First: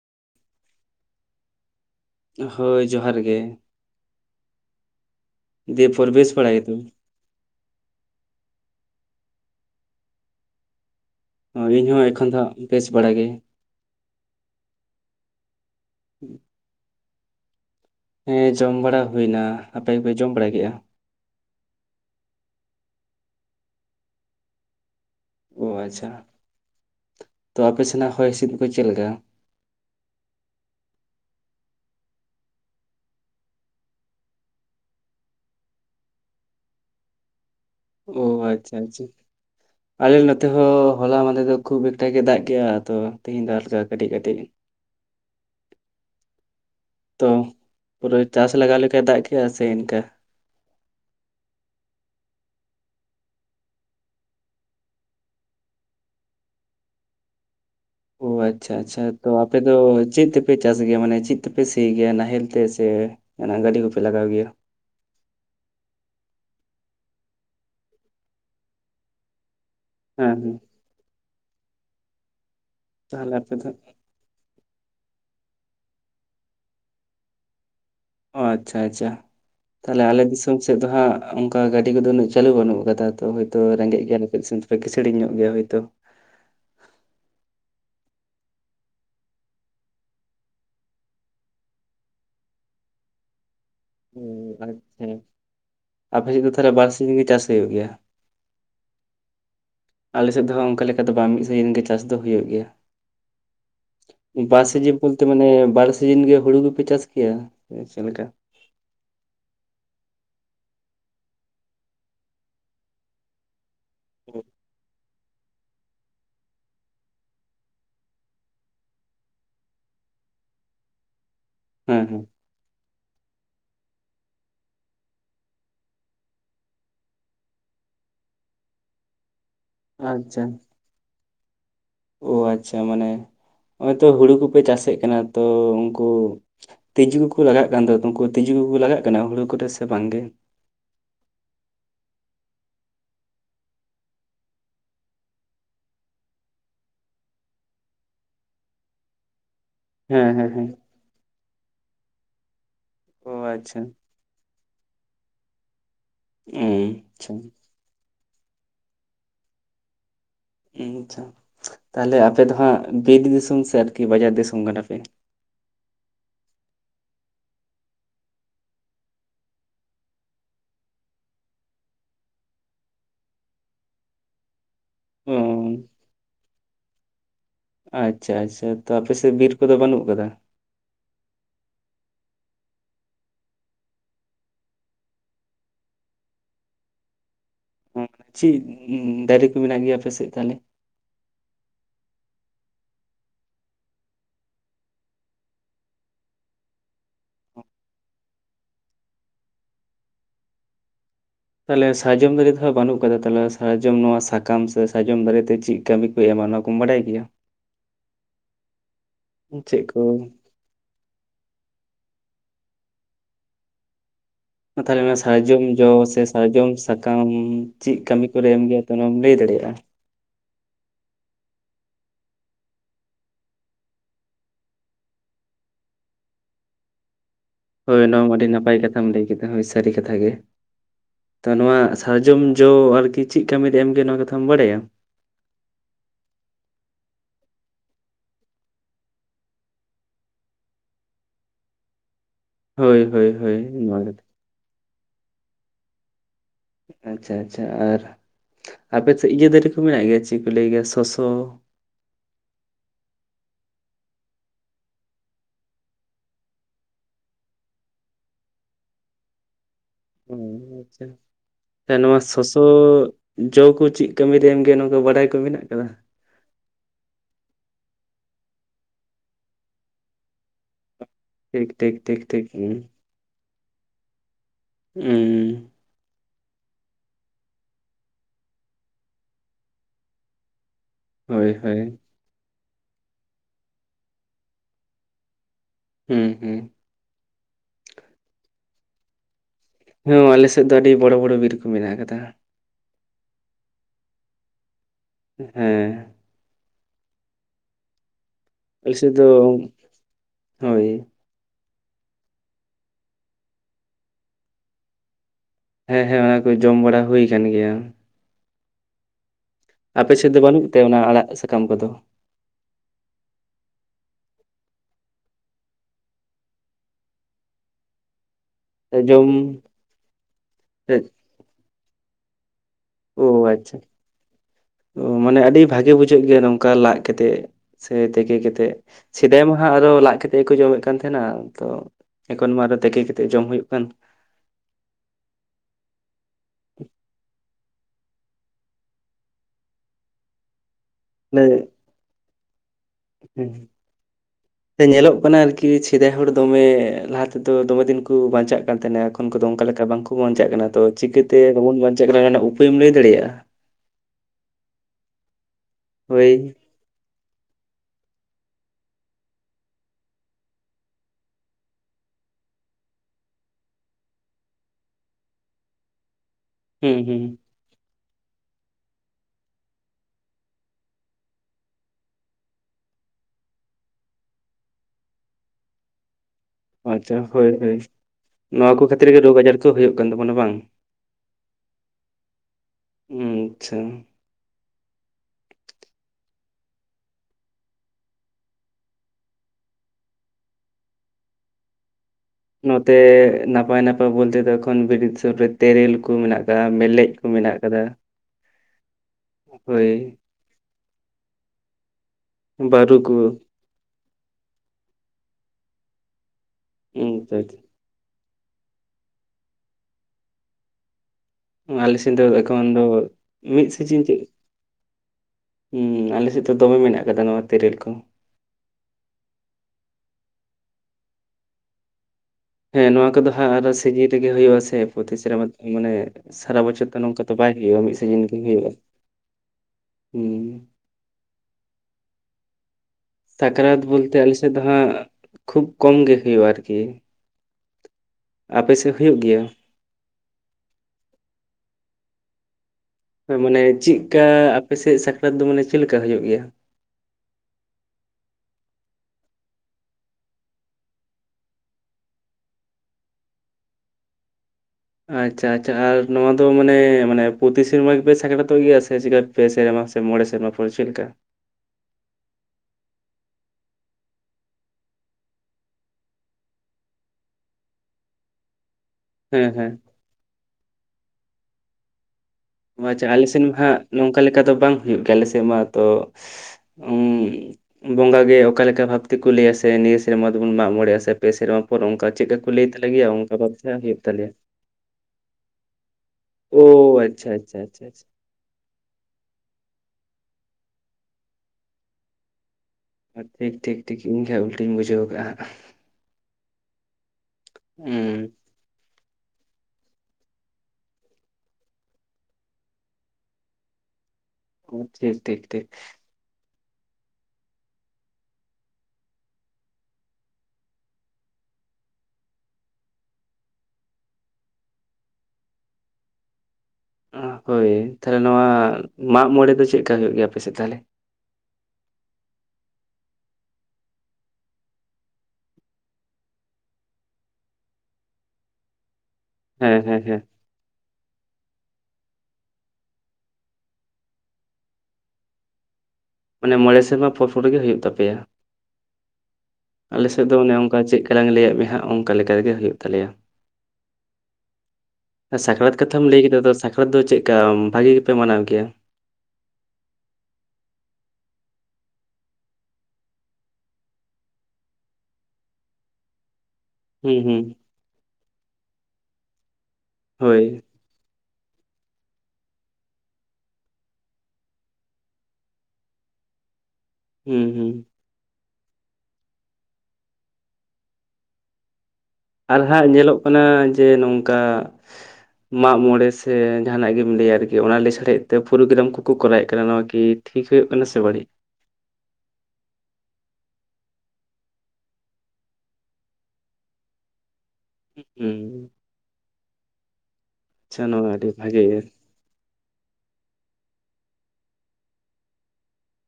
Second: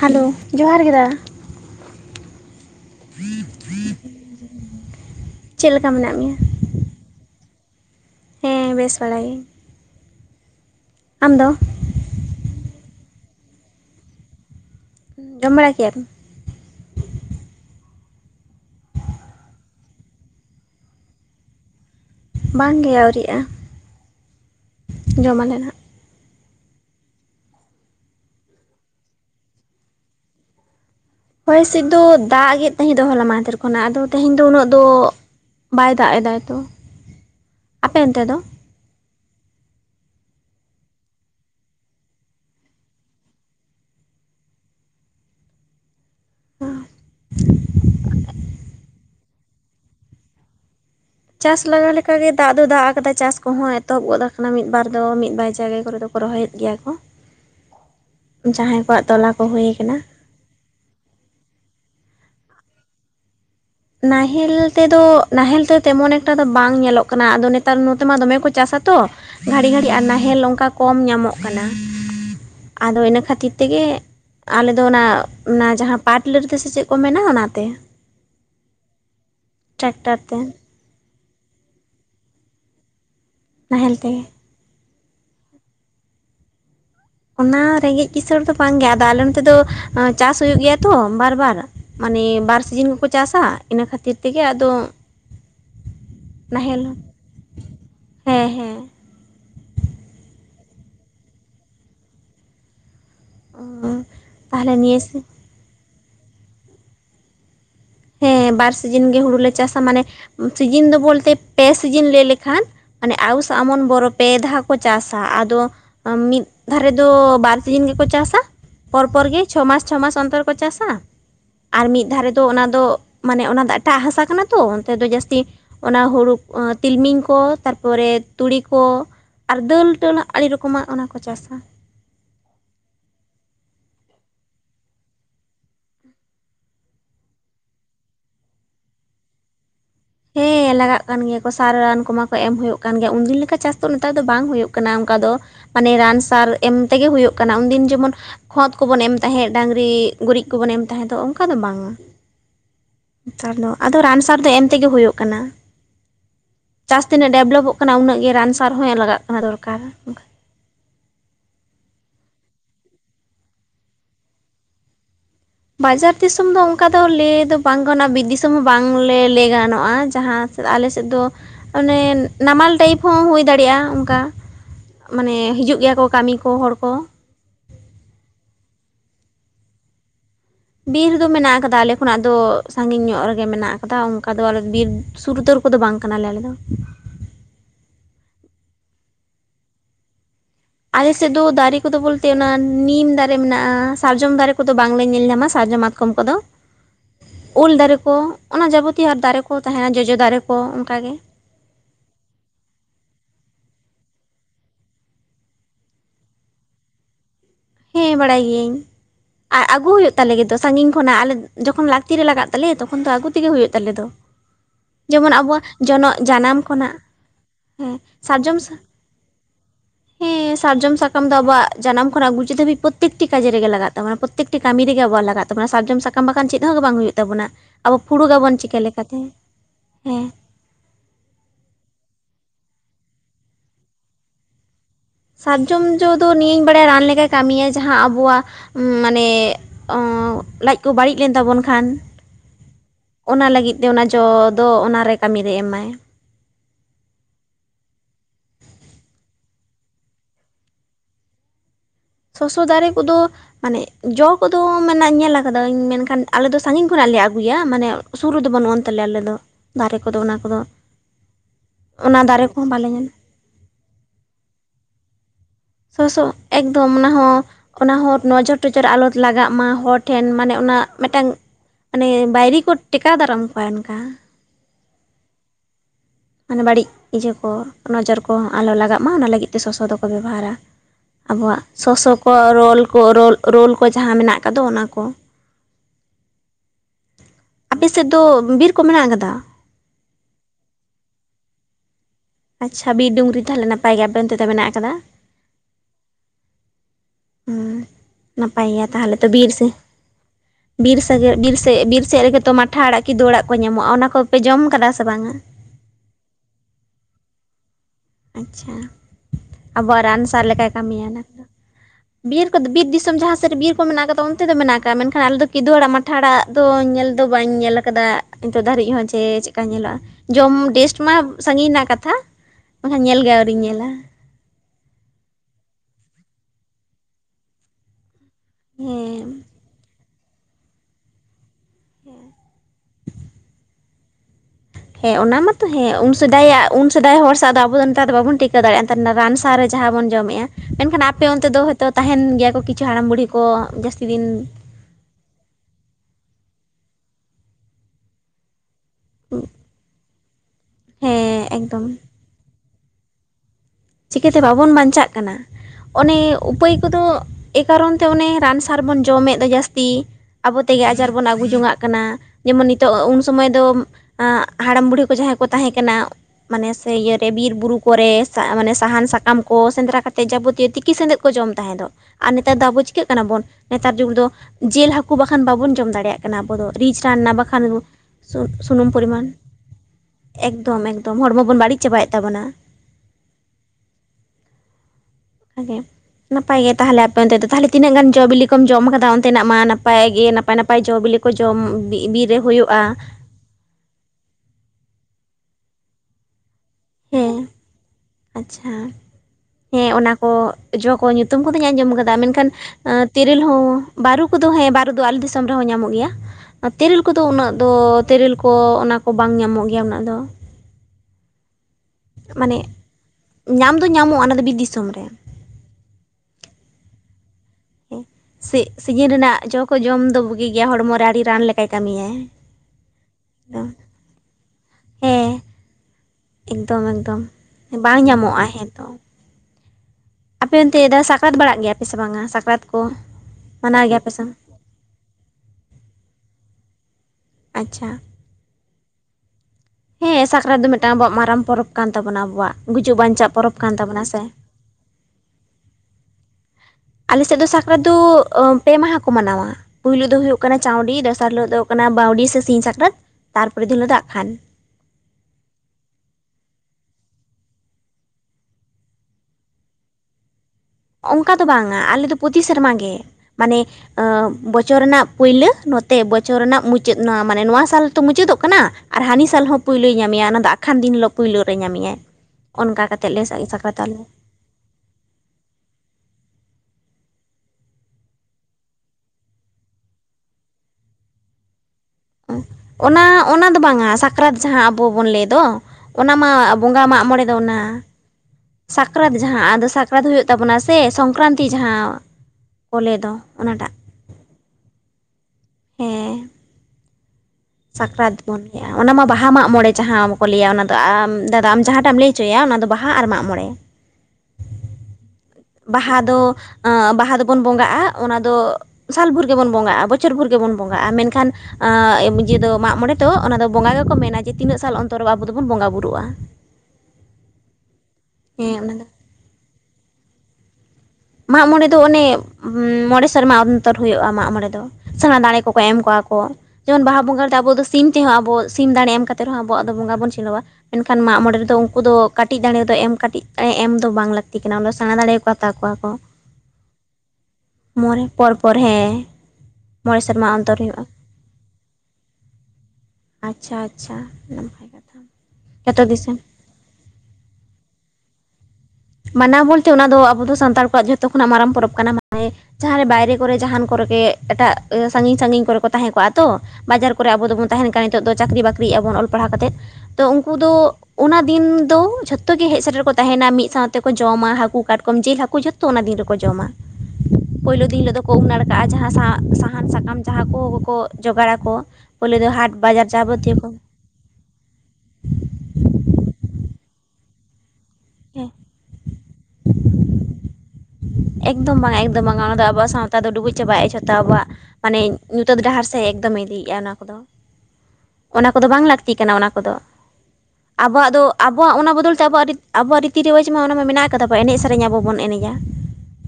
Hello ᱡᱚᱦᱟᱨ ᱜᱮ ᱫᱟ ᱦᱳᱭ ᱡᱚᱦᱟᱨ ᱜᱮ ᱪᱮᱫ ᱫᱤᱭᱮ ᱞᱮᱠᱟ ᱯᱚᱨ ᱢᱮᱱᱟᱜ ᱢᱮᱭᱟ ᱵᱮᱥ ᱵᱟᱲᱟᱭ ᱜᱮᱛᱚ? ᱦᱮᱸ ᱵᱮᱥ ᱵᱟᱲᱟᱭ ᱜᱮ ᱾ ᱟᱢᱫᱚ? ᱚ ᱤᱧᱦᱚᱸ ᱮᱠᱷᱚᱱ ᱫᱚ ᱵᱮᱥ ᱵᱟᱲᱟ ᱜᱮ ᱾ ᱡᱚᱢ ᱵᱟᱲᱟ ᱠᱮᱜ ᱟᱯᱮ? ᱦᱩᱸ ᱦᱮᱸ ᱡᱚᱢ ᱵᱟᱲᱟ ᱦᱩᱭᱱᱟ ᱟᱯᱮ ᱯᱮ ᱡᱚᱢ ᱵᱟᱲᱟ ᱠᱮᱜᱟ? ᱵᱟᱝ ᱜᱮ ᱟᱹᱣᱨᱤᱜ-ᱟ ᱡᱚᱢ ᱟᱞᱮᱱᱟᱜ ᱚᱸ ᱟᱪᱪᱷᱟ ᱛᱚ ᱟᱯᱮ ᱥᱮᱱᱟᱜ ᱦᱚᱭ ᱦᱤᱥᱤᱫ ᱠᱚ ᱪᱮᱫ ᱞᱮᱠᱟ? ᱦᱚᱭ ᱦᱤᱸᱥᱤᱫ ᱫᱚ ᱫᱟᱜ ᱜᱮᱫ ᱛᱟᱦᱮᱸᱫ ᱦᱚᱞᱟᱢᱟᱦᱟᱫᱷᱮᱨ ᱠᱷᱚᱱᱟᱜ ᱟᱫᱚ ᱛᱮᱦᱮᱧ ᱫᱚ ᱩᱱᱟᱹᱜ ᱫᱚ ᱵᱟᱭ ᱫᱟᱜ ᱮᱫᱟ ᱛᱚ᱾ ᱟᱯᱮ ᱚᱱᱛᱮ ᱚ ᱫᱚ ᱟᱪᱪᱷᱟ ᱟᱪᱪᱷᱟ [unintelligible] ᱟᱞᱮ ᱱᱚᱛᱮ ᱦᱚᱸ ᱦᱚᱞᱟ ᱢᱟᱦᱟᱫᱮᱨ ᱫᱚ ᱠᱷᱩᱵ ᱮᱠᱴᱟ ᱜᱮ ᱫᱟᱜ ᱠᱮᱜᱼᱟ ᱟᱫᱚ ᱛᱮᱦᱤᱧ ᱫᱚ ᱦᱟᱞᱠᱟ ᱠᱟᱹᱴᱤᱡ ᱠᱟᱹᱴᱤᱡ᱾ [unintelligible] ᱛᱚ ᱯᱩᱨᱟᱹ ᱪᱟᱥ ᱞᱟᱜᱟ ᱞᱮᱠᱟ ᱫᱟᱜ ᱠᱮᱜᱼᱟ ᱥᱮ ᱤᱱᱠᱟᱟᱹ? ᱪᱟᱥ ᱞᱟᱜᱟ ᱞᱮᱠᱟ ᱜᱮ ᱫᱟᱜ ᱫᱚ ᱫᱟᱜ ᱟᱠᱟᱫᱟ ᱪᱟᱥ ᱠᱚᱦᱚᱸ ᱮᱛᱚᱦᱚᱵ ᱜᱚᱫ ᱟᱠᱟᱱᱟ ᱢᱤᱫᱵᱟᱨ ᱫᱚ ᱢᱤᱫ ᱵᱟᱨ ᱡᱟᱭᱜᱟ ᱠᱚᱨᱮ ᱫᱚ᱾ ᱨᱚᱦᱚᱭᱮᱫ ᱜᱮᱭᱟ ᱠᱚ᱾ ᱚ ᱟᱪᱪᱷᱟ ᱡᱟᱦᱟᱸᱭ ᱠᱚᱣᱟᱜ ᱟᱪᱪᱷᱟ, ᱛᱚ ᱛᱚᱞᱟ ᱠᱚ ᱟᱯᱮ ᱦᱩᱭ ᱟᱠᱟᱱᱟ ᱪᱮᱫ ᱛᱮᱯᱮ ᱯᱮ ᱪᱟᱥ ᱜᱮᱭᱟ? ᱢᱟᱱᱮ ᱪᱮᱫ ᱛᱮᱯᱮ ᱥᱤ ᱜᱮᱭᱟ ᱱᱟᱦᱮᱞ ᱛᱮ ᱥᱮ ᱜᱟᱹᱰᱤ ᱞᱟᱜᱟᱣ ᱜᱮᱭᱟ ᱱᱟᱦᱮᱞ ᱛᱮ ᱫᱚ ᱱᱟᱦᱮᱞ ᱛᱮ ᱛᱮᱢᱚᱱ ᱮᱠᱴᱟ ᱫᱚ ᱵᱟᱝ ᱧᱮᱞᱚᱜ ᱠᱟᱱᱟ᱾ ᱟᱫᱚ ᱱᱮᱛᱟᱨ ᱱᱚᱛᱮ ᱢᱟ ᱫᱚᱢᱮ ᱠᱚ ᱪᱟᱥ ᱟᱛᱚ᱾ ᱜᱷᱟᱹᱲᱤ ᱜᱷᱟᱹᱲᱤᱡ ᱟᱨ ᱦᱮᱸ ᱱᱟᱦᱮᱞ ᱦᱮᱸ ᱚᱱᱠᱟ ᱠᱚᱢ ᱧᱟᱢᱚᱜ ᱠᱟᱱᱟ ᱾ ᱟᱫᱚ ᱤᱱᱟᱹ ᱛᱟᱦᱚᱞᱮ ᱠᱷᱟᱹᱛᱤᱨ ᱟᱯᱮ ᱫᱚ ᱛᱮᱜᱮ ᱟᱞᱮ ᱫᱚ ᱚᱱᱟ ᱯᱟᱣᱟᱨ ᱴᱮᱞᱟᱨ ᱛᱮ ᱥᱮ ᱪᱮᱫ ᱠᱚ ᱢᱮᱱᱟ ᱚᱱᱟᱛᱮ᱾ ᱚ ᱟᱪᱪᱷᱟ ᱟᱪᱪᱷᱟ, ᱛᱟᱦᱚᱞᱮ ᱴᱨᱟᱠᱴᱟᱨ ᱟᱞᱮ ᱛᱮ ᱫᱤᱥᱚᱢ ᱥᱮ ᱱᱚᱛᱮ ᱫᱚ ᱦᱟᱸᱜ ᱚᱱᱠᱟ ᱜᱟᱹᱰᱤ ᱠᱚᱫᱚ ᱩᱱᱟᱹᱜ ᱪᱟᱹᱞᱩ ᱵᱟᱹᱱᱩᱜ ᱟᱠᱟᱫᱟ, ᱛᱚ ᱦᱳᱭᱛᱳ ᱱᱟᱦᱮᱞ ᱨᱮᱸᱜᱮᱡ ᱛᱮᱜᱮ ᱜᱮᱭᱟᱞᱮ ᱯᱮ ᱠᱤᱥᱟᱹᱲ ᱧᱚᱜ ᱜᱮᱭᱟ ᱦᱳᱭᱛᱳ᱾ ᱚᱱᱟ ᱨᱮᱸᱜᱮᱡ ᱠᱤᱥᱟᱹᱲ ᱫᱚ ᱵᱟᱝᱜᱮ ᱾ ᱟᱫᱚ ᱟᱞᱮ ᱱᱚᱛᱮ ᱫᱚ ᱪᱟᱥ ᱦᱩᱭᱩᱜ ᱜᱮᱭᱟ ᱛᱚ ᱵᱟᱨ ᱵᱟᱨ᱾ ᱢᱟᱱᱮ ᱵᱟᱨ ᱥᱤᱡᱤᱱ ᱠᱚᱠᱚ ᱪᱟᱥᱼᱟ᱾ ᱤᱱᱟᱹ ᱠᱷᱟᱹᱛᱤᱨ ᱚ ᱛᱮᱜᱮ ᱟᱫᱚ ᱟᱪᱪᱷᱟ ᱟᱯᱮ ᱥᱮᱫ ᱫᱚ ᱛᱟᱦᱚᱞᱮ ᱱᱟᱦᱮᱞ ᱵᱟᱨ ᱥᱤᱡᱤᱱ ᱜᱮ ᱪᱟᱥ ᱦᱩᱭᱩᱜ ᱜᱮᱭᱟ ᱦᱮᱸ ᱦᱮᱸ᱾ ᱟᱞᱮ ᱥᱮᱫ ᱫᱚ ᱦᱚᱸ ᱚᱱᱠᱟ ᱞᱮᱠᱟ ᱫᱚ ᱵᱟᱝ, ᱢᱤᱫ ᱥᱤᱡᱤᱱ ᱜᱮ ᱪᱟᱥ ᱫᱚ ᱦᱩᱭᱩᱜ ᱜᱮᱭᱟ᱾ ᱵᱟᱨ ᱛᱟᱦᱚᱞᱮ ᱱᱤᱭᱟᱹ ᱥᱤᱡᱤᱱ ᱥᱮ ᱵᱚᱞᱛᱮ ᱢᱟᱱᱮ ᱵᱟᱨ ᱥᱤᱡᱤᱱ ᱜᱮ ᱦᱩᱲᱩ ᱜᱮᱯᱮ ᱪᱟᱥ ᱠᱮᱭᱟ? ᱦᱮᱸ ᱵᱟᱨ ᱥᱤᱡᱤᱱ ᱜᱮ ᱦᱩᱲᱩᱞᱮ ᱪᱟᱥᱟ, ᱢᱟᱱᱮ ᱥᱤᱡᱤᱱ ᱫᱚ ᱵᱚᱞᱛᱮ ᱯᱮ ᱥᱤᱡᱤᱱ ᱞᱟᱹᱭ ᱞᱮᱠᱷᱟᱱ᱾ ᱢᱟᱱᱮ ᱟᱣᱩᱥ ᱟᱢᱚᱱ ᱵᱚᱨᱚ ᱯᱮ ᱫᱷᱟᱣ ᱠᱚ ᱪᱟᱥᱟ᱾ ᱟᱫᱚ ᱢᱤᱫ ᱫᱷᱟᱨᱮ ᱫᱚ ᱵᱟᱨ ᱥᱤᱡᱤᱱ ᱜᱮᱠᱚ ᱪᱟᱥᱼᱟ᱾ ᱯᱚᱨᱯᱚᱨ ᱜᱮ ᱪᱷᱚ ᱢᱟᱥ ᱪᱷᱚ ᱢᱟᱥ ᱚᱱᱛᱚᱨᱠᱚ ᱪᱟᱥᱼᱟ ᱟᱨ ᱦᱮᱸ ᱢᱤᱫ ᱫᱷᱟᱣ ᱦᱮᱸ ᱨᱮᱫᱚ ᱚᱱᱟ ᱫᱚ ᱢᱟᱱᱮ ᱚᱱᱟ ᱫᱚ ᱮᱴᱟᱜ ᱦᱟᱥᱟ ᱠᱟᱱᱟ ᱛᱚ ᱚᱱᱛᱮ ᱫᱚ ᱡᱟᱹᱥᱛᱤ ᱚᱱᱟ ᱦᱩᱲᱩ ᱛᱤᱞᱢᱤᱧ ᱠᱚ ᱛᱟᱨᱯᱚᱨᱮ ᱛᱩᱲᱤ ᱠᱚ᱾ ᱟᱨ ᱫᱟᱹᱞᱴᱟᱹᱞ ᱟᱪᱪᱷᱟ ᱟᱹᱰᱤ ᱨᱚᱠᱚᱢᱟᱜ ᱚᱱᱟ ᱠᱚ ᱪᱟᱥᱼᱟ᱾ ᱚ ᱟᱪᱪᱷᱟ, ᱢᱟᱱᱮ ᱱᱚᱜᱼᱚᱭ ᱛᱚ ᱦᱩᱲᱩ ᱠᱚᱯᱮ ᱪᱟᱥᱮᱫ ᱠᱟᱱᱟ ᱛᱚ ᱩᱱᱠᱩ ᱛᱤᱡᱩ ᱠᱚᱠᱚ ᱞᱟᱜᱟᱜ ᱠᱟᱱ ᱫᱚ ᱩᱱᱠᱩ ᱛᱤᱡᱩ ᱠᱚᱠᱚ ᱞᱟᱜᱟᱜ ᱠᱟᱱᱟ ᱦᱩᱲᱩ ᱠᱚᱨᱮ ᱥᱮ ᱵᱟᱝᱜᱮ? ᱦᱮᱸ ᱞᱟᱜᱟᱜ ᱠᱟᱱ ᱜᱮᱭᱟ ᱠᱚ ᱥᱟᱨ ᱨᱟᱱ ᱠᱚᱢᱟ ᱠᱚ ᱮᱢ ᱦᱩᱭᱩᱜ ᱠᱟᱱ ᱜᱮᱭᱟ᱾ ᱩᱱᱫᱤᱱ ᱞᱮᱠᱟ ᱪᱟᱥ ᱫᱚ ᱱᱮᱛᱟᱨ ᱫᱚ ᱵᱟᱝ ᱦᱩᱭᱩᱜ ᱠᱟᱱᱟ ᱚᱱᱠᱟ ᱫᱚ᱾ ᱢᱟᱱᱮ ᱨᱟᱱ ᱥᱟᱨ ᱮᱢ ᱛᱮᱜᱮ ᱦᱩᱭᱩᱜ ᱠᱟᱱᱟ᱾ ᱩᱱᱫᱤᱱ ᱡᱮᱢᱚᱱ ᱠᱷᱚᱛ ᱠᱚᱵᱚᱱ ᱮᱢ ᱛᱟᱦᱮᱸᱫ ᱰᱟᱹᱝᱨᱤ ᱦᱮᱸ ᱜᱩᱨᱤᱡ ᱦᱮᱸ ᱦᱮᱸ ᱠᱚᱵᱚᱱ ᱮᱢ ᱛᱟᱦᱮᱸ ᱫᱚ ᱚᱱᱠᱟ ᱫᱚ ᱵᱟᱝᱼᱟ᱾ ᱚ ᱱᱮᱛᱟᱨ ᱫᱚ ᱟᱪᱪᱷᱟ ᱟᱫᱚ ᱨᱟᱱ ᱥᱟᱨ ᱫᱚ ᱮᱢ ᱛᱮᱜᱮ ᱠᱟᱱᱟ᱾ ᱦᱩᱸ ᱪᱟᱥ ᱛᱤᱱᱟᱹᱜ ᱟᱪᱪᱷᱟ ᱰᱮᱵᱞᱚᱯᱚᱜ ᱠᱟᱱᱟ ᱩᱱᱟᱹᱜ ᱜᱮ ᱨᱟᱱ ᱥᱟᱨ ᱦᱚᱸ ᱞᱟᱜᱟᱜ ᱠᱟᱱᱟ ᱫᱚᱨᱠᱟᱨ᱾ ᱩᱸ ᱟᱪᱪᱷᱟ ᱛᱟᱦᱚᱞᱮ ᱟᱯᱮ ᱫᱚ ᱦᱟᱸᱜ ᱵᱤᱨ ᱫᱤᱥᱚᱢ ᱥᱮ ᱟᱨᱠᱤ ᱵᱟᱡᱟᱨ ᱫᱤᱥᱚᱢ ᱠᱟᱱᱟ ᱯᱮ? ᱵᱟᱡᱟᱨ ᱫᱤᱥᱚᱢ ᱫᱚ ᱚᱱᱠᱟ ᱫᱚ ᱞᱟᱹᱭ ᱫᱚ ᱵᱟᱝ ᱜᱟᱱᱚᱜᱼᱟ, ᱵᱤᱨ ᱫᱤᱥᱚᱢ ᱦᱚᱸ ᱵᱟᱝᱞᱮ ᱞᱟᱹᱭ ᱜᱟᱱᱚᱜᱼᱟ ᱡᱟᱦᱟᱸ ᱟᱞᱮ ᱥᱮᱫ ᱫᱚ ᱢᱟᱱᱮ ᱱᱟᱢᱟᱞ ᱴᱟᱭᱤᱯ ᱦᱚᱸ ᱦᱩᱭ ᱫᱟᱲᱮᱭᱟᱜᱼᱟ ᱚᱱᱠᱟ᱾ ᱚ ᱢᱟᱱᱮ ᱦᱤᱡᱩᱜ ᱜᱮᱭᱟ ᱠᱚ ᱠᱟᱹᱢᱤ ᱠᱚ ᱦᱚᱲ ᱠᱚ᱾ ᱟᱪᱪᱷᱟ ᱟᱪᱪᱷᱟ, ᱛᱚ ᱟᱯᱮᱥᱮᱫ ᱵᱤᱨ ᱠᱚᱫᱚ ᱵᱟᱹᱱᱩᱜ ᱟᱠᱟᱫᱟ? ᱵᱤᱨ ᱫᱚ ᱢᱮᱱᱟᱜ ᱟᱠᱟᱫᱟ ᱟᱞᱮ ᱠᱷᱚᱱᱟᱜ ᱫᱚ ᱥᱟᱺᱜᱤᱧ ᱧᱚᱜ ᱨᱮᱜᱮ ᱢᱮᱱᱟᱜ ᱟᱠᱟᱫᱟ ᱾ ᱚᱱᱠᱟ ᱫᱚ ᱟᱞᱮ ᱵᱤᱨ ᱥᱩᱨᱩ ᱩᱛᱟᱹᱨ ᱠᱚᱫᱚ ᱵᱟᱝ ᱠᱟᱱᱟᱞᱮ ᱟᱞᱮ ᱫᱚ᱾ ᱪᱤᱫ ᱫᱟᱨᱤ ᱠᱚ ᱢᱮᱱᱟᱜ ᱜᱮᱭᱟ ᱟᱯᱮ ᱥᱮᱫ ᱛᱟᱦᱚᱞᱮ? ᱟᱞᱮ ᱥᱮᱫ ᱫᱚ ᱫᱟᱨᱮ ᱠᱚᱫᱚ ᱵᱚᱞᱛᱮ ᱚᱱᱟ ᱱᱤᱢ ᱫᱟᱨᱮ ᱢᱮᱱᱟᱜ-ᱟ, ᱥᱟᱨᱡᱚᱢ ᱫᱟᱨᱮ ᱠᱚᱫᱚ ᱵᱟᱝᱞᱮ ᱧᱮᱞ ᱧᱟᱢᱟ ᱥᱟᱨᱡᱚᱢᱟ ᱠᱚᱢ ᱠᱚᱫᱚ᱾ ᱩᱞ ᱫᱟᱨᱮ ᱠᱚ ᱚᱱᱟ ᱡᱟᱵᱚᱛᱤᱭᱚ ᱟᱨ ᱫᱟᱨᱮ ᱠᱚ ᱛᱟᱦᱮᱱᱟ ᱡᱚᱡᱚ ᱫᱟᱨᱮ ᱠᱚ ᱚᱱᱠᱟᱜᱮ᱾ ᱛᱟᱦᱚᱞᱮ ᱥᱟᱨᱡᱚᱢ ᱫᱟᱨᱤ ᱫᱚ ᱦᱟᱸᱜ ᱵᱟᱹᱱᱩᱜ ᱟᱠᱟᱫᱟ ᱛᱟᱦᱚᱞᱮ ᱥᱟᱨᱡᱚᱢ ᱱᱚᱣᱟ ᱥᱟᱠᱟᱢ ᱥᱮ ᱥᱟᱨᱡᱚᱢ ᱫᱟᱨᱤ ᱛᱮ ᱪᱤᱫ ᱠᱟᱹᱢᱤ ᱠᱚᱭ ᱮᱢᱟ ᱚᱱᱟ ᱠᱚᱢ ᱵᱟᱰᱟᱭ ᱜᱮᱭᱟ? ᱦᱮᱸ ᱵᱟᱲᱟᱭ ᱜᱤᱭᱟᱹᱧ ᱟᱨ ᱪᱮᱫ ᱟᱹᱜᱩ ᱠᱚ ᱦᱩᱭᱩᱜ ᱛᱟᱞᱮ ᱜᱮᱫᱚ, ᱥᱟᱺᱜᱤᱧ ᱠᱷᱚᱱᱟᱜ ᱟᱞᱮ ᱡᱚᱠᱷᱚᱱ ᱞᱟᱹᱠᱛᱤ ᱨᱮ ᱞᱟᱜᱟᱜ ᱛᱟᱞᱮ ᱛᱚᱠᱷᱚᱱ ᱫᱚ ᱟᱹᱜᱩ ᱛᱮᱜᱮ ᱦᱩᱭᱩᱜ ᱛᱟᱞᱮ ᱫᱚ᱾ ᱛᱟᱦᱚᱞᱮ ᱚᱱᱟ ᱡᱮᱢᱚᱱ ᱟᱵᱚᱣᱟᱜ ᱥᱟᱨᱡᱚᱢ ᱡᱚ ᱡᱚᱱᱚᱜ ᱥᱮ ᱡᱟᱱᱟᱢ ᱥᱟᱨᱡᱚᱢ ᱠᱷᱚᱱᱟᱜ ᱥᱟᱠᱟᱢ ᱦᱮᱸ ᱪᱮᱫ ᱠᱟᱹᱢᱤ ᱠᱚᱨᱮ ᱥᱟᱨᱡᱚᱢ ᱮᱢ ᱜᱮᱭᱟ ᱛᱚ ᱱᱚᱣᱟᱢ ᱞᱟᱹᱭ ᱫᱟᱲᱮᱭᱟᱜ-ᱟ? ᱦᱮᱸ ᱥᱟᱨᱡᱚᱢ ᱥᱟᱠᱟᱢ ᱫᱚ ᱟᱵᱚᱣᱟᱜ ᱡᱟᱱᱟᱢ ᱠᱷᱚᱱᱟᱜ ᱜᱩᱡ ᱪᱮᱫ ᱦᱟᱹᱵᱤᱡ ᱯᱨᱚᱛᱛᱮᱠᱴᱤ ᱠᱟᱡᱮ ᱨᱮ ᱞᱟᱜᱟ ᱛᱟᱵᱚᱱᱟ ᱯᱨᱚᱛᱛᱮᱠᱴᱤ ᱠᱟᱹᱢᱤ ᱨᱮ ᱟᱵᱚᱣᱟᱜ ᱞᱟᱜᱟ ᱛᱟᱵᱚᱱᱟ ᱥᱟᱨᱡᱚᱢ ᱥᱟᱠᱟᱢ ᱵᱟᱠᱷᱟᱱ ᱪᱮᱫ ᱦᱚᱸ ᱵᱟᱝ ᱦᱩᱭᱩᱜ ᱛᱟᱵᱚᱱᱟ᱾ ᱟᱵᱚ ᱦᱳᱭ ᱱᱚᱣᱟ ᱢᱟ ᱟᱹᱰᱤ ᱯᱷᱩᱲᱩᱜᱟᱵᱚᱱ ᱱᱟᱯᱟᱭ ᱪᱤᱠᱟᱹ ᱠᱟᱛᱷᱟᱢ ᱞᱮᱠᱟᱛᱮ ᱞᱟᱹᱭ ᱠᱮᱫᱟ ᱦᱳᱭ ᱥᱟᱹᱨᱤ ᱠᱟᱛᱷᱟ ᱦᱮᱸ ᱜᱮ᱾ ᱛᱚ ᱱᱚᱣᱟ ᱥᱟᱨᱡᱚᱢ ᱡᱚ ᱟᱨᱠᱤ ᱪᱮᱫ ᱠᱟᱹᱢᱤ ᱨᱮ ᱮᱢ ᱜᱮᱭᱟ ᱱᱚᱣᱟ ᱠᱟᱛᱷᱟᱢ ᱵᱟᱰᱟᱭᱟ? ᱥᱟᱨᱡᱚᱢ ᱡᱚ ᱫᱚ ᱱᱤᱭᱟᱹᱧ ᱵᱟᱲᱟᱭᱟ ᱨᱟᱱ ᱞᱮᱠᱟ ᱠᱟᱹᱢᱤᱭᱟ ᱡᱟᱦᱟᱸ ᱟᱵᱚᱣᱟᱜ ᱢᱟᱱᱮ ᱚᱸ ᱞᱟᱡ ᱠᱚ ᱵᱟᱹᱲᱤᱡ ᱞᱮᱱ ᱛᱟᱵᱚᱱ ᱠᱷᱟᱱ ᱦᱳᱭ ᱦᱳᱭ ᱚᱱᱟ ᱦᱳᱭ ᱞᱟᱹᱜᱤᱫ ᱛᱮ ᱱᱚᱣᱟ ᱚᱱᱟ ᱜᱮ ᱡᱚ ᱛᱟᱦᱮᱸ᱾ ᱫᱚ ᱚᱱᱟ ᱨᱮ ᱠᱟᱹᱢᱤ ᱨᱮ ᱮᱢᱟᱭ᱾ ᱟᱪᱪᱷᱟ ᱟᱪᱪᱷᱟ ᱟᱨ ᱟᱯᱮ ᱥᱮᱫ ᱤᱭᱟᱹ ᱫᱟᱨᱮ ᱠᱚ ᱢᱮᱱᱟᱜ ᱜᱮᱭᱟ ᱪᱮᱫ ᱠᱚ ᱞᱟᱹᱭ ᱜᱮᱭᱟ ᱥᱚᱥᱚ? ᱥᱚᱥᱚ ᱫᱟᱨᱮ ᱠᱚᱫᱚ ᱢᱟᱱᱮ ᱡᱚ ᱠᱚᱫᱚ ᱢᱟᱱᱮ ᱧᱮᱞ ᱟᱠᱟᱫᱟᱹᱧ ᱢᱮᱱᱠᱷᱟᱱ ᱟᱞᱮ ᱫᱚ ᱥᱟᱺᱜᱤᱧ ᱠᱷᱚᱱᱟᱜ ᱞᱮ ᱟᱹᱜᱩᱭᱟ ᱢᱟᱱᱮ ᱥᱩᱨ ᱨᱮᱫᱚ ᱵᱟᱹᱱᱩᱜ ᱟᱱ ᱛᱟᱞᱮᱭᱟ ᱟᱞᱮ ᱫᱚ ᱫᱟᱨᱮ ᱠᱚᱫᱚ᱾ ᱚᱱᱟ ᱠᱚᱫᱚ ᱦᱩᱸ ᱟᱪᱪᱷᱟ ᱚᱱᱟ ᱱᱚᱣᱟ ᱫᱟᱨᱮ ᱥᱚᱥᱚ ᱠᱚᱦᱚᱸ ᱵᱟᱞᱮ ᱧᱮᱞ ᱡᱚ ᱠᱚ ᱪᱮᱫ ᱠᱟᱹᱢᱤ ᱨᱮ ᱮᱢ ᱜᱮᱭᱟ ᱱᱚᱠᱚ ᱵᱟᱰᱟᱭ ᱠᱚ ᱢᱮᱱᱟᱜ ᱟᱠᱟᱫᱟ? ᱥᱚᱥᱚ ᱮᱠᱫᱚᱢ ᱚᱱᱟ ᱦᱚᱸ ᱚᱱᱟ ᱦᱚᱸ ᱱᱚᱡᱚᱨ ᱴᱚᱡᱚᱨ ᱟᱞᱚ ᱞᱟᱜᱟᱜ ᱢᱟ ᱦᱚᱲ ᱴᱷᱮᱱ ᱢᱟᱱᱮ ᱚᱱᱟ ᱢᱤᱫᱴᱟᱝ ᱴᱷᱤᱠ ᱴᱷᱤᱠ ᱢᱟᱱᱮ ᱴᱷᱤᱠ ᱴᱷᱤᱠ ᱵᱟᱭᱨᱤ ᱠᱚ ᱦᱩᱸ ᱴᱮᱠᱟᱣ ᱫᱟᱨᱟᱢ ᱠᱚᱣᱟ ᱚᱱᱠᱟ᱾ ᱦᱩᱸ᱾ ᱢᱟᱱᱮ ᱵᱟᱲᱤᱡ ᱤᱭᱟᱹ ᱠᱚ ᱱᱚᱡᱚᱨ ᱠᱚ ᱟᱞᱚ ᱞᱟᱜᱟᱜ ᱢᱟ ᱚᱱᱟ ᱞᱟᱹᱜᱤᱫ ᱛᱮ ᱥᱚᱥᱚ ᱫᱚᱠᱚ ᱵᱮᱵᱚᱦᱟᱨᱟ, ᱦᱳᱭ ᱟᱵᱚᱣᱟᱜ ᱦᱳᱭ ᱥᱚᱥᱚ ᱠᱚ ᱨᱳᱞ ᱠᱚ ᱨᱳᱞ ᱨᱳᱞ ᱠᱚ ᱡᱟᱦᱟᱸ ᱢᱮᱱᱟᱜ ᱟᱠᱟᱫ ᱫᱚ ᱚᱱᱟ ᱠᱚ᱾ ᱦᱮᱸ ᱦᱩᱸ᱾ ᱟᱯᱮ ᱥᱮᱫ ᱫᱚ ᱵᱤᱨ ᱠᱚ ᱢᱮᱱᱟᱜ ᱟᱠᱟᱫᱟ? ᱦᱚᱸ ᱟᱞᱮ ᱥᱮᱫ ᱫᱚ ᱟᱹᱰᱤ ᱵᱚᱲᱚ ᱵᱚᱲᱚ ᱵᱤᱨ ᱠᱚ ᱢᱮᱱᱟᱜ ᱟᱠᱟᱫᱟ᱾ ᱟᱪᱪᱷᱟ ᱵᱤᱨ ᱰᱩᱝᱨᱤ ᱛᱟᱦᱚᱞᱮ ᱱᱟᱯᱟᱭ ᱜᱮ ᱟᱯᱮ ᱚᱱᱛᱮ ᱫᱚ ᱢᱮᱱᱟᱜ ᱟᱠᱟᱫᱟ? ᱦᱮᱸ᱾ ᱩᱸ ᱱᱟᱯᱟᱭ ᱜᱮᱭᱟ ᱟᱞᱮ ᱥᱮᱫ ᱛᱟᱦᱚᱞᱮ ᱫᱚ ᱛᱚ ᱵᱤᱨ ᱥᱮ ᱦᱳᱭ ᱵᱤᱨ ᱥᱟᱜᱮ ᱵᱤᱨ ᱪᱮᱜ ᱵᱤᱨ ᱥᱮᱫ ᱨᱮᱜᱮ ᱛᱚ ᱢᱟᱴᱷᱟ ᱟᱲᱟᱜ ᱠᱤᱫᱩᱜ ᱟᱲᱟᱜ ᱠᱚ ᱧᱟᱢᱚᱜ-ᱟ ᱚᱱᱟ ᱠᱚᱯᱮ ᱡᱚᱢ ᱠᱟᱫᱟ ᱥᱮ ᱵᱟᱝ-ᱟ? ᱦᱮᱸ ᱦᱮᱸ ᱚᱱᱟ ᱠᱚ ᱡᱚᱢ ᱵᱟᱲᱟ ᱦᱩᱭ ᱠᱟᱱ ᱜᱮᱭᱟ᱾ ᱟᱪᱪᱷᱟ ᱟᱵᱚᱣᱟᱜ ᱟᱯᱮ ᱨᱟᱱ ᱥᱮᱫ ᱫᱚ ᱥᱟᱨ ᱵᱟᱹᱱᱩᱜ ᱞᱮᱠᱟᱭ ᱛᱮ ᱠᱟᱹᱢᱤᱭᱟ ᱚᱱᱟ ᱟᱲᱟᱜ ᱫᱚ᱾ ᱥᱟᱠᱟᱢ ᱠᱚᱫᱚ ᱵᱤᱨ ᱠᱚᱫᱚ ᱵᱤᱨ ᱫᱤᱥᱚᱢ ᱡᱟᱦᱟᱸ ᱥᱮᱫ ᱨᱮ ᱵᱤᱨ ᱠᱚ ᱢᱮᱱᱟᱜ ᱟᱠᱟᱫᱟ ᱚᱱᱛᱮ ᱫᱚ ᱢᱮᱱᱟᱜ ᱟᱠᱟᱜ-ᱟ ᱢᱮᱱᱠᱷᱟᱱ ᱟᱞᱮ ᱫᱚ ᱠᱤᱫᱩᱜ ᱟᱲᱟᱜ ᱢᱟᱴᱷᱟ ᱟᱲᱟᱜ ᱫᱚ ᱧᱮᱞ ᱫᱚ ᱵᱟᱹᱧ ᱧᱮᱞ ᱟᱠᱟᱫᱟ᱾ ᱱᱤᱛᱚᱜ ᱫᱷᱟᱹᱨᱤᱡ ᱦᱚᱸ ᱡᱮ ᱡᱚᱢ ᱪᱮᱫ ᱠᱟ ᱧᱮᱞᱚᱜ-ᱟ ᱡᱚᱢ ᱴᱮᱥᱴ ᱢᱟ ᱥᱟᱺᱜᱤᱧ ᱨᱮᱱᱟᱜ ᱠᱟᱛᱷᱟ᱾ ᱚᱱᱟ ᱧᱮᱞ ᱳ ᱜᱮ ᱟᱹᱣᱨᱤᱧ ᱟᱪᱪᱷᱟ ᱧᱮᱞᱟ᱾ ᱚ ᱟᱹᱰᱤ ᱵᱷᱟᱜᱤ ᱵᱩᱡᱷᱟᱹᱜ ᱜᱮᱭᱟ ᱱᱚᱝᱠᱟ ᱞᱟᱫ ᱠᱟᱛᱮᱜ ᱥᱮ ᱛᱤᱠᱤ ᱠᱟᱛᱮᱜ, ᱦᱮᱸ ᱥᱮᱫᱟᱭ ᱢᱟ ᱦᱟᱸ ᱟᱫᱚ ᱞᱟᱫ ᱠᱮᱛᱮᱫ ᱜᱮᱠᱚ ᱡᱚᱢᱮᱫ ᱠᱟᱱ ᱛᱟᱦᱮᱱᱟ ᱛᱚ ᱮᱠᱷᱚᱱ ᱢᱟ ᱟᱨᱦᱚᱸ ᱛᱮᱠᱤ ᱠᱟᱛᱮᱫ ᱡᱚᱢ ᱦᱩᱭᱩᱜ ᱠᱟᱱ᱾ ᱦᱮᱸ ᱚᱱᱟ ᱢᱟᱛᱚ ᱦᱮᱸ ᱩᱱ ᱥᱮᱫᱟᱭᱟᱜ ᱩᱱ ᱥᱮᱫᱟᱭ ᱦᱚᱲ ᱥᱟᱶ ᱫᱚ ᱟᱵᱚ ᱫᱚ ᱱᱮᱛᱟᱨ ᱫᱚ ᱵᱟᱵᱚᱱ ᱴᱮᱠᱟᱣ ᱫᱟᱲᱮᱭᱟᱜᱼᱟ। ᱚᱱᱟ ᱨᱟᱱ ᱥᱟᱨ ᱨᱮ ᱡᱟᱦᱟᱸ ᱵᱚᱱ ᱡᱚᱢᱮᱫᱼᱟ ᱢᱮᱱᱠᱷᱟᱱ ᱟᱯ ᱟᱯᱮ ᱚᱱᱛᱮ ᱫᱚ ᱦᱳᱭᱛᱚ ᱛᱟᱦᱮᱱ ᱜᱮᱭᱟ ᱠᱚ ᱠᱤᱪᱷᱩ ᱦᱟᱲᱟᱢ ᱵᱩᱲᱦᱤ ᱠᱚ ᱡᱟᱹᱥᱛᱤ ᱫᱤᱱ? ᱥᱮ ᱧᱮᱞᱚᱜ ᱠᱟᱱᱟ ᱟᱨᱠᱤ ᱥᱮᱫᱟᱭ ᱦᱚᱲ ᱫᱚᱢᱮ ᱞᱟᱦᱟ ᱛᱮᱫᱚ ᱫᱚᱢᱮ ᱫᱤᱱ ᱠᱚ ᱵᱟᱧᱪᱟᱜ ᱠᱟᱱ ᱛᱟᱦᱮᱱᱟ ᱠᱚ। ᱤᱱᱠᱤ ᱫᱚ ᱚᱱᱠᱟ ᱞᱮᱠᱟ ᱵᱟᱝᱠᱚ ᱵᱟᱧᱪᱟᱜ ᱠᱟᱱᱟ ᱛᱚ ᱪᱤᱠᱟᱹᱛᱮ ᱦᱮᱸ ᱵᱟᱵᱚᱱ ᱮᱠᱫᱚᱢ ᱵᱟᱧᱪᱟᱜ ᱠᱟᱱᱟ ᱚᱱᱟ ᱨᱮᱱᱟᱜ ᱩᱯᱟᱹᱭᱮᱢ ᱞᱟᱹᱭ ᱫᱟᱲᱮᱭᱟᱜᱼᱟ? ᱪᱤᱠᱟᱹᱛᱮ ᱵᱟᱵᱚᱱ ᱵᱟᱧᱪᱟᱜ ᱠᱟᱱᱟ ᱚᱱᱮ ᱦᱳᱭ ᱩᱯᱟᱹᱭ ᱠᱚᱫᱚ ᱮᱭ ᱠᱟᱨᱚᱱ ᱛᱮ ᱚᱱᱮ ᱨᱟᱱ ᱥᱟᱨ ᱵᱚᱱ ᱡᱚᱢᱮᱫ ᱫᱚ ᱡᱟᱹᱥᱛᱤ ᱟᱵᱚ ᱛᱮᱜᱮ ᱟᱡᱟᱨ ᱵᱚᱱ ᱟᱹᱜᱩ ᱡᱚᱝ-ᱟᱜ ᱠᱟᱱᱟ ᱡᱮᱢᱚᱱ ᱱᱤᱛᱚᱜ ᱩᱱ ᱥᱚᱢᱚᱭ ᱫᱚ ᱦᱟᱲᱟᱢ ᱵᱩᱲᱦᱤ ᱠᱚ ᱡᱟᱦᱟᱸᱭ ᱠᱚ ᱛᱟᱦᱮ ᱠᱟᱱᱟ ᱢᱟᱱᱮ ᱥᱮ ᱦᱩᱸ ᱦᱩᱸ ᱤᱭᱟᱹᱨᱮ ᱵᱤᱨᱼ ᱵᱩᱨᱩ ᱠᱚᱨᱮ ᱢᱟᱱᱮ ᱥᱟᱦᱟᱱ ᱥᱟᱠᱟᱢ ᱠᱚ ᱥᱮᱸᱫᱽᱨᱟ ᱠᱟᱛᱮᱫ ᱡᱟᱵᱚᱛᱤᱭᱚ ᱛᱤᱠᱤ ᱥᱮᱸᱫᱮᱫ ᱠᱚ ᱡᱚᱢ ᱛᱟᱦᱮᱸ ᱫᱚ। ᱟᱨ ᱱᱮᱛᱟᱨ ᱫᱚ ᱟᱵᱚ ᱪᱤᱠᱟᱹᱜ ᱠᱟᱱᱟ ᱵᱚᱱ ᱱᱮᱛᱟᱨ ᱡᱩᱜᱽ ᱫᱚ ᱡᱤᱞ ᱦᱟᱹᱠᱩ ᱵᱟᱠᱷᱟᱱ ᱵᱟᱵᱚᱱ ᱡᱚᱢ ᱫᱟᱲᱮᱭᱟᱜ ᱠᱟᱱᱟ। ᱟᱵᱚ ᱫᱚ ᱨᱤᱪ ᱟᱪᱪᱷᱟ ᱨᱟᱱ ᱱᱟ ᱦᱳᱭ ᱵᱟᱠᱷᱟᱱ ᱦᱳᱭ ᱱᱚᱣᱟ ᱠᱚ ᱥᱩᱱᱩᱢ ᱠᱷᱟᱹᱛᱤᱨ ᱜᱮ ᱯᱚᱨᱤᱢᱟᱱ ᱨᱳᱜᱽ ᱟᱡᱟᱨ ᱠᱚ ᱦᱩᱭᱩᱜ ᱠᱟᱱ ᱛᱟᱵᱚᱱᱟ ᱵᱟᱝ ᱮᱠᱫᱚᱢ ᱮᱠᱫᱚᱢ। ᱛᱚ ᱦᱚᱲᱢᱚ ᱵᱚᱱ ᱵᱟᱹᱲᱤᱡ ᱪᱟᱵᱟᱭᱮᱫ ᱛᱟᱵᱚᱱᱟ। ᱦᱩᱸ ᱟᱪᱪᱷᱟ᱾ [unintelligible] ᱱᱟᱯᱟᱭ ᱜᱮ ᱛᱟᱦᱚᱞᱮ ᱟᱯᱮ ᱚᱱᱛᱮ ᱫᱚ ᱛᱟᱦᱚᱞᱮ ᱛᱤᱱᱟᱹᱜ ᱜᱟᱱ ᱡᱚ ᱵᱤᱞᱤ ᱠᱚᱢ ᱡᱚᱢ ᱠᱟᱫᱟ ᱚᱱᱛᱮᱱᱟᱜ ᱢᱟ ᱱᱟᱯᱟᱭ ᱜᱮ ᱱᱟᱯᱟᱭ ᱱᱟᱯᱟᱭ ᱡᱚ ᱵᱤᱞᱤ ᱠᱚ ᱡᱚᱢ ᱵᱤ ᱵᱤᱨ ᱨᱮ᱾ ᱦᱩᱭᱩᱜᱼᱟ ᱱᱚᱛᱮ ᱱᱟᱯᱟᱭ ᱱᱟᱯᱟᱭ ᱵᱚᱞᱛᱮ ᱫᱚ ᱮᱠᱷᱚᱱ ᱵᱤᱨᱤᱫ ᱥᱩᱨ ᱨᱮ ᱛᱮᱨᱮᱞ ᱠᱚ ᱢᱮᱱᱟᱜ ᱦᱮ ᱢᱮᱞᱮᱫ ᱠᱚ ᱦᱮᱸ ᱢᱮᱱᱟᱜ ᱠᱟᱫᱟ᱾ ᱟᱪᱪᱷᱟ ᱦᱮᱸ ᱚᱱᱟ ᱠᱚ ᱡᱚ ᱠᱚ ᱧᱩᱛᱩᱢ ᱠᱚᱫᱩᱧ ᱟᱸᱡᱚᱢ ᱠᱟᱫᱟ ᱢᱮᱱᱠᱷᱟ ᱠᱷᱟᱱ ᱮ ᱵᱟᱹᱨᱩ ᱠᱚ ᱛᱤᱨᱤᱞ ᱦᱚᱸ ᱵᱟᱹᱨᱩ ᱠᱚᱫᱚ ᱦᱮᱸ ᱵᱟᱹᱨᱩ ᱫᱚ ᱟᱞᱮ ᱫᱤᱥᱚᱢ ᱨᱮᱦᱚᱸ ᱧᱟᱢᱚᱜ ᱜᱮᱭᱟ᱾ ᱟᱨ ᱛᱮᱨᱮᱞ ᱠᱚᱫᱚ ᱩᱱᱟᱹᱜ ᱫᱚ ᱛᱮᱨᱮᱞ ᱠᱚ ᱚᱱᱟ ᱠᱚ ᱵᱟᱝ ᱧᱟᱢᱚᱜ ᱜᱮᱭᱟ ᱩᱱᱟᱹᱜ ᱫᱚ᱾ ᱟᱞᱮ ᱥᱮᱱ ᱫᱚ ᱢᱟᱱᱮ ᱮᱠᱷᱚᱱ ᱫᱚ ᱢᱤᱫ ᱧᱟᱢ ᱫᱚ ᱥᱤᱡᱤᱱ ᱪᱮᱫ? ᱧᱟᱢᱚᱜᱼᱟ ᱚᱱᱟ ᱫᱚ ᱵᱤᱨ ᱫᱤᱥᱚᱢ ᱨᱮ ᱦᱩᱸ ᱟᱞᱮ ᱥᱮᱫ ᱫᱚ ᱫᱚᱢᱮ ᱢᱮᱱᱟᱜ ᱠᱟᱫᱟ ᱱᱚᱣᱟ ᱛᱮᱨᱮᱞ ᱠᱚ᱾ ᱥᱤᱜ ᱥᱤᱡᱤᱱ ᱨᱮᱱᱟᱜ ᱡᱚ ᱠᱚ ᱡᱚᱢ ᱫᱚ ᱵᱩᱜᱤ ᱜᱮᱭᱟ ᱦᱚᱲᱢᱚ ᱨᱮ ᱟᱹᱰᱤ ᱨᱟᱱ ᱞᱮᱠᱟᱭ ᱠᱟᱹᱢᱤᱭᱟᱭ᱾ ᱦᱮᱸ ᱱᱚᱣᱟ ᱠᱚᱫᱚ ᱦᱟᱸᱜ ᱟᱨᱚ ᱥᱤᱡᱤᱱ ᱨᱮᱜᱮ ᱦᱩᱭᱩᱜ ᱟ ᱥᱮ ᱯᱨᱚᱛᱤ ᱦᱮᱸ ᱥᱮᱨᱢᱟ ᱢᱟᱱᱮ ᱥᱟᱨᱟ ᱮᱠᱫᱚᱢ ᱵᱚᱪᱷᱚᱨ ᱛᱚ ᱮᱠᱫᱚᱢ ᱱᱚᱝᱠᱟ ᱛᱚ ᱵᱟᱭ ᱦᱩᱭᱩᱜᱼᱟ ᱢᱤᱫ ᱵᱟᱝ ᱥᱤᱡᱤᱱ ᱜᱮ ᱧᱟᱢᱚᱜᱼᱟ ᱦᱩᱭᱩᱜᱼᱟ᱾ ᱦᱮᱸᱛᱚ ᱦᱩᱸ ᱟᱯᱮ ᱚᱱᱛᱮ ᱫᱟ ᱥᱟᱠᱨᱟᱛ ᱵᱟᱲᱟᱜ ᱜᱮᱭᱟ ᱯᱮ ᱥᱮ ᱵᱟᱝ-ᱟ ᱥᱟᱠᱨᱟᱛ ᱠᱚ? ᱥᱟᱠᱨᱟᱛ ᱢᱟᱱᱟᱣ ᱜᱮᱭᱟᱯᱮ ᱵᱚᱞᱛᱮ ᱥᱮ ᱵᱟᱝ ᱟᱞᱮ ᱥᱮᱫ ᱫᱚ ᱦᱟᱸᱜ ᱠᱷᱩᱵ ᱠᱚᱢ ᱜᱮ ᱦᱩᱭᱩᱜᱼᱟ ᱟᱨᱠᱤ᱾ ᱟᱪᱪᱷᱟ᱾ ᱟᱯᱮ ᱥᱮᱫ ᱦᱩᱭᱩᱜ ᱜᱮᱭᱟ? ᱦᱮᱸ ᱥᱟᱠᱨᱟᱛ ᱫᱚ ᱢᱤᱫᱴᱟᱝ ᱟᱵᱚᱣᱟᱜ ᱢᱟᱨᱟᱝ ᱯᱚᱨᱚᱵᱽ ᱠᱟᱱ ᱛᱟᱵᱚᱱᱟ ᱟᱵᱚᱣᱟᱜ᱾ ᱜᱩᱡᱩᱜ ᱵᱟᱧᱪᱟᱣ ᱢᱟᱱᱮ ᱪᱮᱫᱠᱟ ᱟᱯᱮ ᱥᱮᱫ ᱥᱟᱠᱨᱟᱛ ᱫᱚ ᱢᱟᱱᱮ ᱪᱮᱫ ᱞᱮᱠᱟ ᱦᱩᱭᱩᱜ ᱜᱮᱭᱟ? ᱟᱞᱮ ᱥᱮᱫ ᱫᱚ ᱥᱟᱠᱨᱟᱛ ᱫᱚ ᱯᱮ ᱢᱟᱦᱟ ᱠᱚ ᱢᱟᱱᱟᱣᱟ᱾ ᱯᱩᱭᱞᱳ ᱫᱚ ᱦᱩᱭᱩᱜ ᱠᱟᱱᱟ ᱪᱟᱹᱣᱰᱤ ᱫᱚᱥᱟᱨ ᱦᱤᱞᱳᱜ ᱫᱚ ᱦᱩᱭᱩᱜ ᱠᱟᱱᱟ ᱵᱟᱹᱣᱰᱤ ᱥᱮ ᱥᱤᱧ ᱥᱟᱠᱨᱟᱛ ᱛᱟᱨᱯᱚᱨᱮ ᱫᱤᱱ ᱦᱤᱞᱳᱜ ᱫᱚ ᱟᱠᱷᱟᱱ᱾ ᱟᱪᱪᱷᱟ ᱟᱪᱪᱷᱟ ᱟᱨ ᱱᱚᱣᱟ ᱫᱚ ᱢᱟᱱᱮ ᱢᱟᱱᱮ ᱯᱨᱚᱛᱤ ᱥᱤᱨᱢᱟ ᱜᱮᱯᱮ ᱥᱟᱠᱨᱟᱛᱚᱜ ᱜᱮᱭᱟ ᱥᱮ ᱪᱮᱠᱟ ᱯᱮ ᱥᱮᱨᱢᱟ ᱥᱮ ᱢᱚᱸᱬᱮ ᱥᱮᱨᱢᱟ ᱯᱚᱨᱮ ᱪᱮᱫ ᱞᱮᱠᱟ? ᱚᱱᱠᱟ ᱫᱚ ᱵᱟᱝᱟ ᱟᱞᱮ ᱫᱚ ᱯᱚᱛᱤ ᱥᱮᱨᱢᱟ ᱜᱮ ᱢᱟᱱᱮ ᱮᱸ ᱵᱚᱪᱷᱚᱨ ᱨᱮᱱᱟᱜ ᱯᱩᱭᱞᱟᱹ ᱱᱚᱛᱮ ᱵᱚᱪᱷᱚᱨ ᱨᱮᱱᱟᱜ ᱢᱩᱪᱟᱹᱫ ᱱᱚᱣᱟ ᱢᱟᱱᱮ ᱱᱚᱣᱟ ᱥᱟᱞ ᱛᱚ ᱢᱩᱪᱟᱹᱫᱚᱜ ᱠᱟᱱᱟ᱾ ᱟᱨ ᱦᱟᱹᱱᱤ ᱥᱟᱞ ᱦᱮᱸ ᱦᱚᱸ ᱦᱮᱸ ᱯᱳᱭᱞᱳᱭ ᱧᱟᱢᱮᱭᱟ ᱚᱱᱟ ᱫᱚ ᱟᱠᱷᱟᱱ ᱫᱤᱱ ᱦᱤᱞᱳᱜ ᱯᱳᱭᱞᱳ ᱨᱮ ᱧᱟᱢᱮᱭᱟᱭ᱾ ᱚᱱᱠᱟ ᱠᱟᱛᱮᱫ ᱞᱮ ᱥᱟᱹᱦᱤ ᱥᱟᱠᱨᱟᱛᱚᱜ-ᱟ ᱞᱮ᱾ ᱚᱱᱠᱟ ᱫᱚ ᱵᱟᱝ ᱦᱩᱭᱩᱜ ᱜᱮᱭᱟ ᱟᱞᱮ ᱥᱮᱫ ᱢᱟ ᱛᱚ ᱩᱸ ᱵᱚᱸᱜᱟ ᱜᱮ ᱚᱠᱟ ᱞᱮᱠᱟ ᱵᱷᱟᱵ ᱛᱮᱠᱚ ᱞᱟᱹᱭᱟ ᱥᱮ ᱱᱤᱭᱟᱹ ᱥᱮᱨᱢᱟ ᱫᱚᱵᱚᱱ ᱢᱟᱜ ᱢᱚᱬᱮ-ᱟ ᱥᱮ ᱯᱮ ᱥᱮᱨᱢᱟ ᱯᱚᱨ ᱚᱱᱠᱟ ᱪᱮᱫᱠᱟ ᱠᱚ ᱞᱟᱹᱭ ᱛᱟᱞᱮ ᱚᱱᱟ ᱜᱮᱭᱟ ᱚᱱᱠᱟ ᱵᱷᱟᱵ ᱚᱱᱟ ᱫᱚ ᱛᱮ ᱦᱟᱸᱜ ᱵᱟᱝᱟ ᱦᱩᱭᱩᱜ ᱛᱟᱞᱮᱭᱟ᱾ ᱥᱟᱠᱨᱟᱛ ᱡᱟᱦᱟᱸ ᱟᱵᱚ ᱵᱚᱱ ᱞᱟᱹᱭ ᱫᱚ᱾ ᱚᱱᱟ ᱢᱟ ᱳ ᱵᱚᱸᱜᱟ ᱢᱟᱜ ᱢᱚᱬᱮ ᱟᱪᱪᱷᱟ ᱫᱚ ᱚᱱᱟ ᱟᱪᱪᱷᱟ ᱟᱪᱪᱷᱟ ᱟᱪᱪᱷᱟ ᱥᱟᱠᱨᱟᱛ ᱡᱟᱦᱟᱸ ᱟᱫᱚ ᱥᱟᱠᱨᱟᱛ ᱦᱩᱭᱩᱜ ᱛᱟᱵᱚᱱᱟ ᱥᱮ, ᱥᱚᱝᱠᱨᱟᱱᱛᱤ ᱡᱟᱦᱟᱸ ᱠᱚ ᱞᱟᱹᱭ ᱫᱚ ᱚ ᱴᱷᱤᱠ ᱚᱱᱟᱴᱟᱜ ᱴᱷᱤᱠ ᱴᱷᱤᱠ ᱤᱧ ᱜᱮ ᱦᱟᱸᱜ ᱩᱞᱴᱟᱹᱧ ᱵᱩᱡᱷᱟᱹᱣ ᱠᱟᱜ-ᱟ ᱦᱟᱸᱜ᱾ ᱦᱮᱸ ᱥᱟᱠᱨᱟᱛ ᱵᱚᱱ ᱚᱱᱟ ᱢᱟ ᱵᱟᱦᱟ ᱢᱟᱜ ᱢᱚᱬᱮ ᱡᱟᱦᱟᱸ ᱵᱟᱠᱚ ᱞᱟᱹᱭᱟ ᱚᱱᱟᱫᱚ ᱟᱢ ᱫᱟᱫᱟ ᱟᱢ ᱡᱟᱦᱟᱸᱴᱟᱜ ᱮᱢ ᱞᱟᱹᱭ ᱦᱚᱪᱚᱭᱮᱜ-ᱟ ᱚᱱᱟᱫᱚ ᱵᱟᱦᱟ ᱟᱨ ᱢᱟᱜ ᱢᱚᱬᱮ᱾ ᱚ ᱴᱷᱤᱠ᱾ ᱴᱷᱤᱠ ᱴᱷᱤᱠ ᱵᱟᱦᱟ ᱫᱚ, ᱮᱸ ᱵᱟᱦᱟ ᱫᱚᱵᱚᱱ ᱵᱚᱸᱜᱟᱜ-ᱟ ᱚᱱᱟ ᱫᱚ ᱥᱟᱞ ᱵᱷᱩᱨ ᱜᱮᱵᱚᱱ ᱵᱚᱸᱜᱟ-ᱟ, ᱵᱚᱪᱷᱚᱨ ᱵᱷᱩᱨ ᱜᱮᱵᱚᱱ ᱵᱚᱸᱜᱟ-ᱟ᱾ ᱢᱮᱱᱠᱷᱟᱱ ᱟ ᱮᱵᱡᱟᱹ ᱫᱚ ᱢᱟᱜ ᱢᱚᱬᱮ ᱛᱚ ᱚᱱᱟᱫᱚ ᱵᱚᱸᱜᱟ ᱜᱮᱠᱚ ᱢᱮᱱᱟ ᱡᱮ ᱛᱤᱱᱟᱹᱜ ᱥᱟᱞ ᱚᱱᱛᱚᱨ ᱟᱵᱚ ᱫᱚ ᱵᱚᱱ ᱵᱚᱸᱜᱟ ᱵᱩᱨᱩᱜ-ᱟ᱾ [inaudible] ᱚ, ᱦᱳᱭ ᱛᱟᱦᱚᱹᱞᱮ ᱱᱚᱣᱟ ᱫᱚ ᱢᱟᱜ ᱢᱚᱬᱮ ᱫᱚ ᱪᱮᱫᱠᱟ ᱦᱩᱭᱩᱜ ᱜᱮᱭᱟ ᱟᱯᱮ ᱥᱮᱫ ᱛᱟᱦᱚᱸᱞᱮ? ᱢᱟᱜ ᱢᱚᱬᱮ ᱫᱚ ᱚᱱᱮ, ᱩᱸ ᱢᱚᱬᱮ ᱥᱮᱨᱢᱟ ᱚᱱᱛᱚᱨ ᱦᱩᱭᱩᱜ-ᱟ ᱢᱟᱜ ᱢᱚᱬᱮ ᱫᱚ᱾ ᱥᱮᱸᱬᱟ ᱫᱟᱲᱮ ᱠᱚᱠᱚ ᱮᱢ ᱠᱚᱣᱟ ᱠᱚ᱾ ᱡᱮᱢᱚᱱ ᱵᱟᱦᱟ ᱵᱚᱸᱜᱟ ᱨᱮ ᱫᱚ ᱟᱵᱚ ᱫᱚ ᱥᱤᱢ ᱛᱮᱦᱚᱸ ᱟᱵᱚ ᱥᱤᱢ ᱫᱟᱲᱮ ᱮᱢ ᱠᱟ ᱛᱮ ᱨᱮᱦᱚᱸ ᱟᱵᱚᱣᱟᱜ ᱦᱮᱸ ᱫᱚ ᱦᱮᱸ ᱵᱚᱸᱜᱟ ᱦᱮᱸ ᱵᱚᱱ ᱪᱷᱤᱸᱰᱟᱹᱣᱟ᱾ ᱢᱮᱱᱠᱷᱟᱱ ᱢᱟᱜ ᱢᱚᱬᱮ ᱨᱮᱫᱚ ᱩᱱᱠᱩ ᱫᱚ ᱠᱟᱹᱴᱤᱡ ᱫᱟᱲᱮ ᱫᱚ ᱮᱢ ᱠᱟᱹᱴᱤᱡ ᱮ ᱮᱢ ᱫᱚ ᱵᱟᱝ ᱞᱟᱹᱠᱛᱤ ᱠᱟᱱᱟ᱾ ᱚᱱᱟ ᱥᱮᱬᱟ ᱫᱟᱲᱮ ᱜᱮ ᱠᱚ ᱦᱟᱛᱟᱣ ᱠᱟᱣᱟ ᱠᱚ᱾ ᱢᱟᱱᱮ ᱢᱚᱬᱮ ᱥᱮᱨᱢᱟ ᱯᱚᱨ ᱯᱚᱨ ᱜᱮ ᱦᱩᱭᱩᱜ ᱢᱚᱬᱮ ᱛᱟᱯᱮᱭᱟ᱾ ᱯᱚᱨ ᱯᱚᱨ ᱦᱮᱸ ᱢᱚᱬᱮ ᱟᱞᱮ ᱥᱮᱫ ᱥᱮᱨᱢᱟ ᱫᱚ ᱚᱱᱮ ᱚᱱᱛᱚᱨ ᱚᱱᱠᱟ ᱦᱩᱭᱩᱜᱼᱟ ᱪᱮᱫᱠᱟ ᱞᱟᱝ ᱞᱟᱹᱭᱟᱫ ᱢᱮ ᱦᱟᱸᱜ ᱚᱱᱠᱟ ᱞᱮᱠᱟ ᱨᱮᱜᱮ ᱦᱩᱭᱩᱜ ᱛᱟᱞᱮᱭᱟ᱾ ᱟᱪᱪᱷᱟ ᱟᱪᱪᱷᱟ ᱱᱟᱯᱟᱭ ᱠᱟᱛᱷᱟ᱾ ᱥᱟᱠᱨᱟᱛ ᱡᱚᱛᱚ ᱠᱟᱛᱷᱟᱢ ᱫᱤᱥᱚᱢ ᱞᱟᱹᱭ ᱠᱮᱫᱟ ᱛᱚ ᱥᱟᱠᱨᱟᱛ ᱫᱚ ᱪᱮᱫᱠᱟ ᱵᱷᱟᱜᱤ ᱜᱮᱯᱮ ᱢᱟᱱᱟᱣ ᱜᱮᱭᱟ ᱾ ᱢᱟᱱᱟᱣ ᱵᱚᱞᱛᱮ ᱚᱱᱟ ᱫᱚ ᱟᱵᱚ ᱫᱚ ᱥᱟᱱᱛᱟᱲ ᱠᱚᱣᱟᱜ ᱡᱷᱚᱛᱚ ᱠᱷᱚᱱᱟᱜ ᱢᱟᱨᱟᱝ ᱯᱚᱨᱚᱵᱽ ᱠᱟᱱᱟ ᱢᱟᱱᱮ᱾ ᱡᱟᱦᱟᱸ ᱨᱮ ᱵᱟᱭᱨᱮ ᱠᱚᱨᱮ ᱡᱟᱦᱟᱱ ᱠᱚᱨᱮᱜ ᱜᱮ ᱮᱴᱟᱜ ᱥᱟᱺᱜᱤᱧ ᱥᱟᱺᱜᱤᱧ ᱠᱚᱨᱮ ᱠᱚ ᱛᱟᱦᱮᱸ ᱠᱚᱜ-ᱟ ᱛᱚ, ᱵᱟᱡᱟᱨ ᱠᱚᱨᱮ ᱦᱩᱸ ᱟᱵᱚ ᱫᱚ ᱦᱩᱸ ᱵᱚᱱ ᱛᱟᱦᱮᱸᱱ ᱠᱟᱱᱟ ᱱᱤᱛᱚᱜ ᱫᱚ ᱪᱟᱹᱠᱨᱤ ᱵᱟᱹᱠᱨᱤᱭᱮᱜ-ᱟ ᱵᱚᱱ ᱚᱞ ᱯᱟᱲᱦᱟᱣ ᱠᱟᱛᱮ᱾ ᱛᱚ ᱩᱱᱠᱩ ᱦᱳᱭ ᱫᱚ ᱚᱱᱟ ᱫᱤᱱ ᱫᱚ ᱡᱷᱚᱛᱚ ᱜᱮ ᱦᱮᱡ ᱥᱮᱴᱮᱨ ᱠᱚ ᱛᱟᱦᱮᱸᱱᱟ ᱢᱤᱫ ᱥᱟᱶ ᱛᱮ ᱠᱚ ᱡᱚᱢᱟ ᱦᱟᱠᱩ ᱠᱟᱴᱠᱚᱢ ᱡᱤᱞ ᱦᱟᱹᱠᱩ ᱡᱷᱚᱛᱚ ᱚᱱᱟ ᱫᱤᱱ ᱨᱮᱠᱚ ᱡᱚᱢᱟ᱾ ᱦᱩᱸ ᱯᱳᱭᱞᱳ ᱦᱩᱸ ᱫᱤᱱ ᱦᱤᱞᱳ ᱫᱚ᱾ ᱠᱚ ᱩᱢ ᱱᱟᱲᱠᱟᱜ-ᱟ ᱡᱟᱦᱟᱸ ᱥᱟ ᱥᱟᱦᱟᱱ ᱥᱟᱠᱟᱢ ᱡᱟᱦᱟᱸ ᱠᱚ ᱠᱚ ᱡᱚᱜᱟᱲ ᱟᱠᱟᱣᱟ ᱾ ᱯᱟᱹᱭᱞᱟᱹ ᱫᱚ ᱦᱟᱴ ᱵᱟᱡᱟᱨ ᱡᱟᱵᱚᱛᱤᱭᱟᱹ ᱠᱚ᱾ ᱛᱮ ᱱᱚᱝᱠᱟ᱾ ᱢᱟᱜ ᱢᱚᱬᱮ ᱥᱮ ᱡᱟᱦᱟᱱᱟᱜ ᱜᱮᱢ ᱞᱟᱹᱭᱟ᱾ ᱜᱮ ᱚᱱᱟ ᱞᱮᱥᱟᱲ ᱦᱮᱡ ᱦᱮᱸ ᱛᱮ ᱯᱨᱳᱜᱨᱟᱢ ᱠᱚᱠᱚ ᱠᱚᱨᱟᱣᱮᱫ ᱠᱟᱱᱟ᱾ ᱱᱚᱣᱟ ᱠᱤ ᱴᱷᱤᱠ ᱦᱩᱭᱩᱜ ᱠᱟᱱᱟ ᱥᱮ ᱵᱟᱹᱲᱤᱡ? ᱮᱠᱫᱚᱢ ᱵᱟᱝ-ᱟ ᱮᱠᱫᱚᱢ ᱵᱟᱝ-ᱟ, ᱚᱱᱟ ᱫᱚ ᱟᱵᱚᱣᱟᱜ ᱥᱟᱶᱛᱟ ᱫᱚ ᱰᱩᱵᱩᱡ ᱪᱟᱵᱟᱭᱮᱜ-ᱟ, ᱡᱷᱚᱛᱚ ᱟᱵᱚᱣᱟᱜ ᱢᱟᱱᱮ ᱧᱩᱛᱟᱹᱛ ᱰᱟᱦᱟᱨ ᱥᱮᱫ ᱮᱠᱫᱚᱢᱮ ᱤᱫᱤᱭᱮᱫ-ᱟ ᱚᱱᱟ ᱠᱚᱫᱚ᱾ ᱚᱱᱟ ᱦᱩᱸ ᱠᱚᱫᱚ ᱵᱟᱝ ᱞᱟᱹᱠᱛᱤ ᱠᱟᱱᱟ ᱚᱱᱟ ᱠᱚᱫᱚ᱾ ᱟᱪᱪᱷᱟ ᱟᱵᱚᱣᱟᱜ ᱫᱚ ᱱᱚᱣᱟ ᱟᱹᱰᱤ ᱟᱵᱚᱣᱟᱜ ᱵᱷᱟᱜᱮ ᱚᱱᱟ ᱵᱚᱫᱚᱞ ᱛᱮ ᱟᱵᱚᱣᱟᱜ ᱨᱤᱛ ᱟᱵᱚᱣᱟᱜ ᱨᱤᱛᱤ ᱨᱮ ᱱᱚᱜ-ᱚᱭ ᱡᱮ ᱢᱟ ᱚᱱᱟᱢᱟ ᱢᱮᱱᱟᱜ ᱠᱟᱫᱟ ᱵᱚ ᱮᱱᱮᱡ ᱥᱮᱨᱮᱸᱧ ᱟᱵᱚ ᱵᱚᱱ ᱮᱱᱮᱡᱟ᱾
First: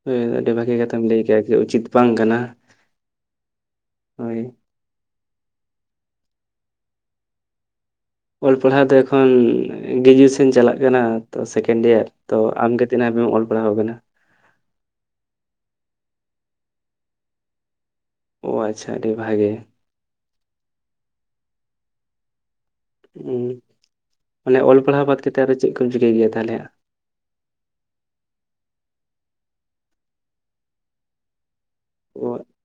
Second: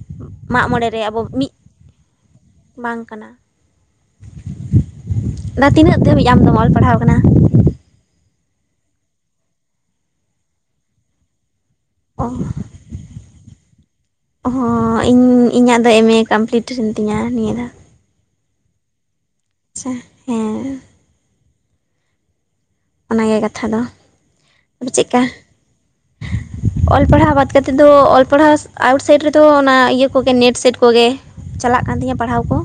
ᱦᱳᱭ ᱟᱹᱰᱤ ᱢᱟᱜ ᱵᱷᱟᱜᱤ ᱢᱚᱬᱮ ᱠᱟᱛᱷᱟᱢ ᱨᱮ ᱞᱟᱹᱭ ᱟᱵᱚ ᱠᱮᱜ-ᱟ᱾ ᱢᱤᱫ ᱡᱮ ᱩᱪᱤᱛ ᱵᱟᱝ ᱠᱟᱱᱟ᱾ ᱵᱟᱝ ᱠᱟᱱᱟ ᱦᱳᱭ ᱫᱟ ᱛᱤᱱᱟᱹᱜ ᱫᱷᱟᱹᱵᱤᱡ ᱟᱢᱫᱢ ᱚᱞ ᱯᱟᱲᱦᱟᱣ ᱠᱟᱱᱟ? ᱚᱞ ᱯᱟᱲᱦᱟᱣ ᱫᱚ ᱮᱠᱷᱚᱱ, ᱜᱨᱮᱡᱩᱭᱮᱥᱚᱱ ᱪᱟᱞᱟᱜ ᱠᱟᱱᱟ ᱛᱚ ᱥᱮᱠᱮᱱᱰ ᱤᱭᱟᱨ᱾ ᱚ ᱛᱚ ᱟᱢᱜᱮ ᱛᱤᱱᱟᱹᱜ ᱦᱟᱹᱵᱮᱢ ᱚᱞ ᱯᱟᱲᱦᱟᱣ ᱟᱠᱟᱱᱟ? ᱦᱚᱸ ᱤᱧ ᱤᱧᱟᱹᱜ ᱫᱚ ᱮᱢ ᱮ ᱠᱚᱢᱯᱞᱤᱴ ᱮᱱ ᱛᱤᱧᱟᱹ ᱱᱤᱭᱟᱹ ᱫᱷᱟᱣ᱾ ᱚ ᱟᱪᱪᱷᱟ ᱟᱹᱰᱤ ᱵᱷᱟᱜᱮ᱾ ᱟᱪᱪᱷᱟ ᱦᱮᱸ᱾ ᱚᱱᱟᱜᱮ ᱦᱩᱸ, ᱠᱟᱛᱷᱟ ᱫᱚ ᱢᱟᱱᱮ ᱚᱞ ᱟᱫᱚ ᱯᱟᱲᱦᱟᱣ ᱵᱟᱫ ᱪᱮᱫᱠᱟ ᱠᱟᱛᱮᱜ ᱟᱫᱚ ᱪᱮᱫ ᱠᱚᱢ ᱪᱤᱠᱟᱹᱭ ᱜᱮᱭᱟ ᱛᱟᱦᱚᱸᱞᱮ? ᱚᱞ ᱯᱟᱲᱦᱟᱣ ᱵᱟᱫ ᱠᱟᱛᱮᱫ ᱫᱚ ᱚᱞ ᱯᱟᱲᱦᱟᱣ ᱟᱣᱩᱴᱥᱟᱭᱤᱰ ᱨᱮᱫᱚ ᱚᱱᱟ ᱤᱭᱟᱹ ᱠᱚᱜᱮ ᱱᱮᱴ ᱥᱮᱴ ᱠᱚᱜᱮ᱾ ᱪᱟᱞᱟᱜ ᱠᱟᱱ ᱛᱤᱧᱟ ᱚ ᱯᱟᱲᱦᱟᱣ ᱠᱚ᱾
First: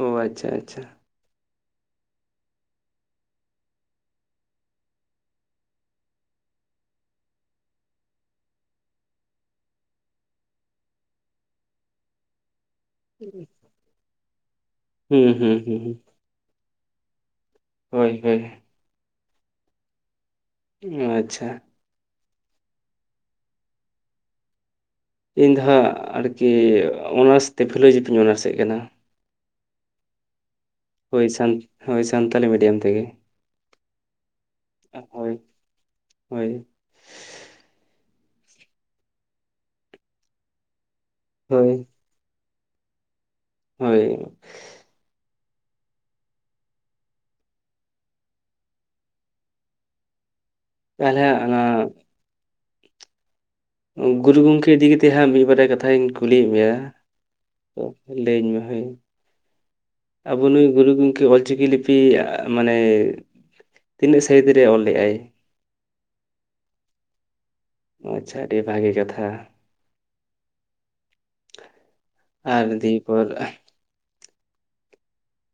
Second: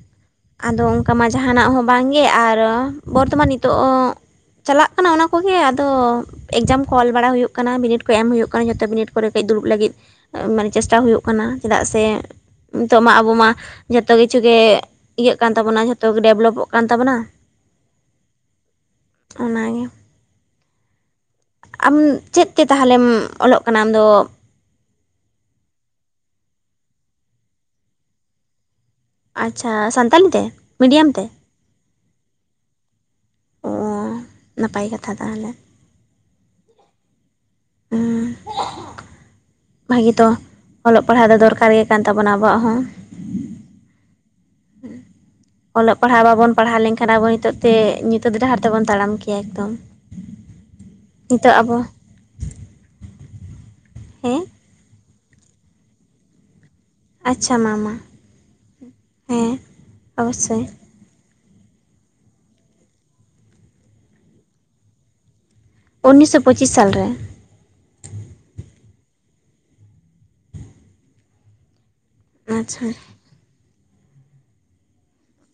ᱚ ᱟᱪᱪᱷᱟ ᱟᱪᱪᱷᱟ ᱟᱫᱚ ᱠᱟᱢᱟ ᱡᱟᱦᱟᱸᱱᱟᱜ ᱦᱚᱸ ᱵᱟᱝᱜᱮ, ᱟᱨ ᱵᱚᱨᱛᱚᱢᱟᱱ ᱱᱤᱛᱚᱜ ᱚ ᱪᱟᱞᱟᱜ ᱠᱟᱱᱟ ᱚᱱᱟ ᱠᱚᱜᱮ ᱟᱫᱚ, ᱮᱠᱡᱟᱢ ᱠᱚ ᱚᱞ ᱵᱟᱲᱟ ᱦᱩᱭᱩᱜ ᱠᱟᱱᱟ, ᱵᱤᱱᱤᱰ ᱠᱚ ᱮᱢ ᱦᱩᱭᱩᱜ ᱠᱟᱱᱟ ᱡᱷᱚᱛ ᱵᱤᱱᱤᱰ ᱠᱚᱨᱮ ᱠᱟᱹᱡ ᱫᱩᱲᱩᱵ ᱞᱟᱹᱜᱤᱫ ᱾ ᱢᱟᱱᱮ ᱪᱮᱥᱴᱟ ᱦᱩᱭᱩᱜ ᱠᱟᱱᱟ ᱪᱮᱫᱟᱜ ᱥᱮᱼᱼ ᱱᱤᱛᱚᱜ ᱢᱟ ᱟᱵᱚ ᱢᱟ ᱡᱚᱛᱚ ᱠᱤᱪᱷᱩᱜᱮ ᱦᱩᱸ ᱤᱭᱟᱹᱜ ᱠᱟᱱ ᱦᱩᱸ ᱦᱩᱸ ᱛᱟᱵᱚᱱᱟ ᱦᱩᱸ, ᱡᱷᱚᱛᱚᱜᱮ ᱰᱮᱵᱷᱞᱚᱯᱚᱜ ᱠᱟᱱ ᱛᱟᱵᱚᱱᱟ ᱾ ᱦᱳᱭ ᱦᱳᱭ, ᱚᱱᱟᱜᱮ ᱾ ᱟᱪᱪᱷᱟ ᱾ ᱟᱢ ᱪᱮᱫ ᱛᱮ ᱛᱟᱦᱚᱞᱮᱢ ᱚᱞᱚᱜ ᱠᱟᱱᱟᱢ ᱟᱢᱫᱚ? ᱤᱧ ᱫᱚ ᱦᱟᱸᱜ ᱟᱨᱠᱤ ᱚᱱᱟᱨᱥ ᱛᱮ ᱯᱷᱤᱞᱳᱡᱚᱯᱷᱤᱧ ᱚᱱᱟᱨᱥᱮᱫ ᱠᱟᱱᱟ ᱾ ᱟᱪᱪᱷᱟ ᱥᱟᱱᱛᱟᱞᱤ ᱛᱮ? ᱢᱤᱰᱤᱭᱟᱢ ᱛᱮ ᱦᱳᱭ ᱥᱟᱱ ᱦᱳᱭ ᱥᱟᱱᱛᱟᱞᱤ ᱢᱤᱰᱤᱭᱟᱢ ᱛᱮᱜᱮ ᱾ ᱚ ᱱᱟᱯᱟᱭ ᱠᱟᱛᱷᱟ ᱛᱟᱦᱞᱮ ᱦᱳᱭ ᱾ ᱚ ᱵᱷᱟᱜᱤ ᱛᱚ ᱚᱞᱚᱜ ᱯᱟᱲᱦᱟᱜ ᱫᱚ ᱦᱳᱭ ᱫᱚᱨᱠᱟᱨ ᱜᱮ ᱠᱟᱱ ᱛᱟᱵᱚᱱᱟ ᱟᱵᱚᱣᱟᱜ ᱦᱚᱸ ᱾ ᱦᱳᱭ ᱾ ᱦᱩᱸ ᱚᱞᱚᱜ ᱯᱟᱲᱦᱟᱜ ᱵᱟᱵᱚᱱ ᱯᱟᱲᱦᱟᱣ ᱞᱮᱱᱠᱷᱟᱱ ᱟᱵᱚ ᱱᱤᱛᱚᱜ ᱛᱮ ᱧᱩᱛᱟᱹᱛ ᱰᱟᱦᱟᱨ ᱛᱮᱵᱚᱱ ᱛᱟᱲᱟᱢ ᱠᱮᱭᱟ ᱮᱠᱫᱚᱢ ᱾ [inaudible] ᱛᱟᱞᱦᱮ ᱚᱱᱟ ᱜᱩᱨᱩ ᱦᱮᱸ ᱜᱚᱝᱠᱮ ᱤᱫᱤ ᱠᱟᱛᱮ ᱦᱟᱸᱜ ᱢᱤᱫᱵᱟᱨᱭᱟ ᱠᱟᱛᱷᱟᱧ ᱠᱩᱞᱤᱭᱮᱜ ᱢᱮᱭᱟ ᱟᱪᱪᱷᱟ ᱢᱟ ᱢᱟ ᱞᱟᱹᱭᱟᱹᱧ ᱢᱮ ᱦᱳᱭ, ᱦᱮᱸ ᱟᱵᱚ ᱚᱵᱚᱥᱥᱳᱭ ᱱᱩᱭ ᱜᱩᱨᱩ ᱜᱚᱝᱠᱮ ᱚᱞᱪᱤᱠᱤ ᱞᱤ ᱯᱤ ᱢᱟᱱᱮ ᱛᱤᱱᱟᱹᱜ ᱥᱟᱹᱦᱤᱛ ᱨᱮ ᱚᱞ ᱞᱮᱜᱼᱟᱭ? ᱩᱱᱤᱥᱥᱚ ᱯᱚᱸᱪᱤᱥ ᱥᱟᱞ ᱨᱮ ᱾ ᱟᱪᱪᱷᱟ ᱟᱹᱰᱤ ᱵᱷᱟᱜᱮ ᱠᱟᱛᱷᱟ ᱾ ᱟᱨ ᱟᱪᱪᱷᱟ ᱫᱤᱭᱮ ᱯᱚᱨ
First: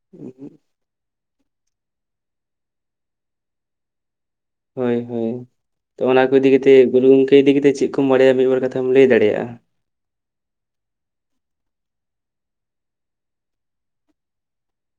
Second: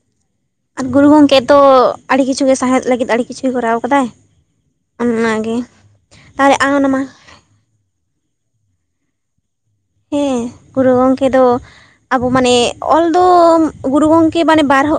[inaudible] ᱜᱩᱨᱩ ᱜᱚᱝᱠᱮ ᱛᱚ ᱟᱹᱰᱤ ᱠᱤᱪᱷᱩ ᱜᱮ ᱥᱟᱶᱦᱮᱫ ᱞᱟᱹᱜᱤᱫ ᱟᱹᱰᱤ ᱠᱤᱪᱷᱩᱭ ᱠᱚᱨᱟᱣ ᱠᱟᱫᱟᱭ ᱾ ᱦᱳᱭ ᱦᱳᱭ ᱛᱚ ᱚᱱᱟ ᱠᱚ ᱤᱫᱤ ᱛᱟᱦᱚᱞᱮ ᱟᱢ ᱠᱟᱛᱮ ᱚᱱᱟᱢᱟ ᱜᱩᱨᱩ ᱜᱚᱝᱠᱮ ᱤᱫᱤ ᱠᱟᱛᱮ ᱪᱮᱫ ᱠᱚᱢ ᱵᱟᱲᱟᱭᱟ ᱢᱤᱫ ᱵᱟᱨ ᱠᱟᱛᱷᱟᱢ ᱞᱟᱹᱭ ᱫᱟᱲᱮᱭᱟᱜᱼᱟ ᱦᱮᱸ ᱜᱩᱨᱩ ᱜᱚᱝᱠᱮ ᱫᱚ ᱟᱵᱚ ᱢᱟᱱᱮ ᱚᱞ ᱫᱚ ᱜᱩᱨᱩ ᱜᱚᱝᱠᱮ ᱢᱟᱱᱮ ᱵᱟᱨᱦᱚ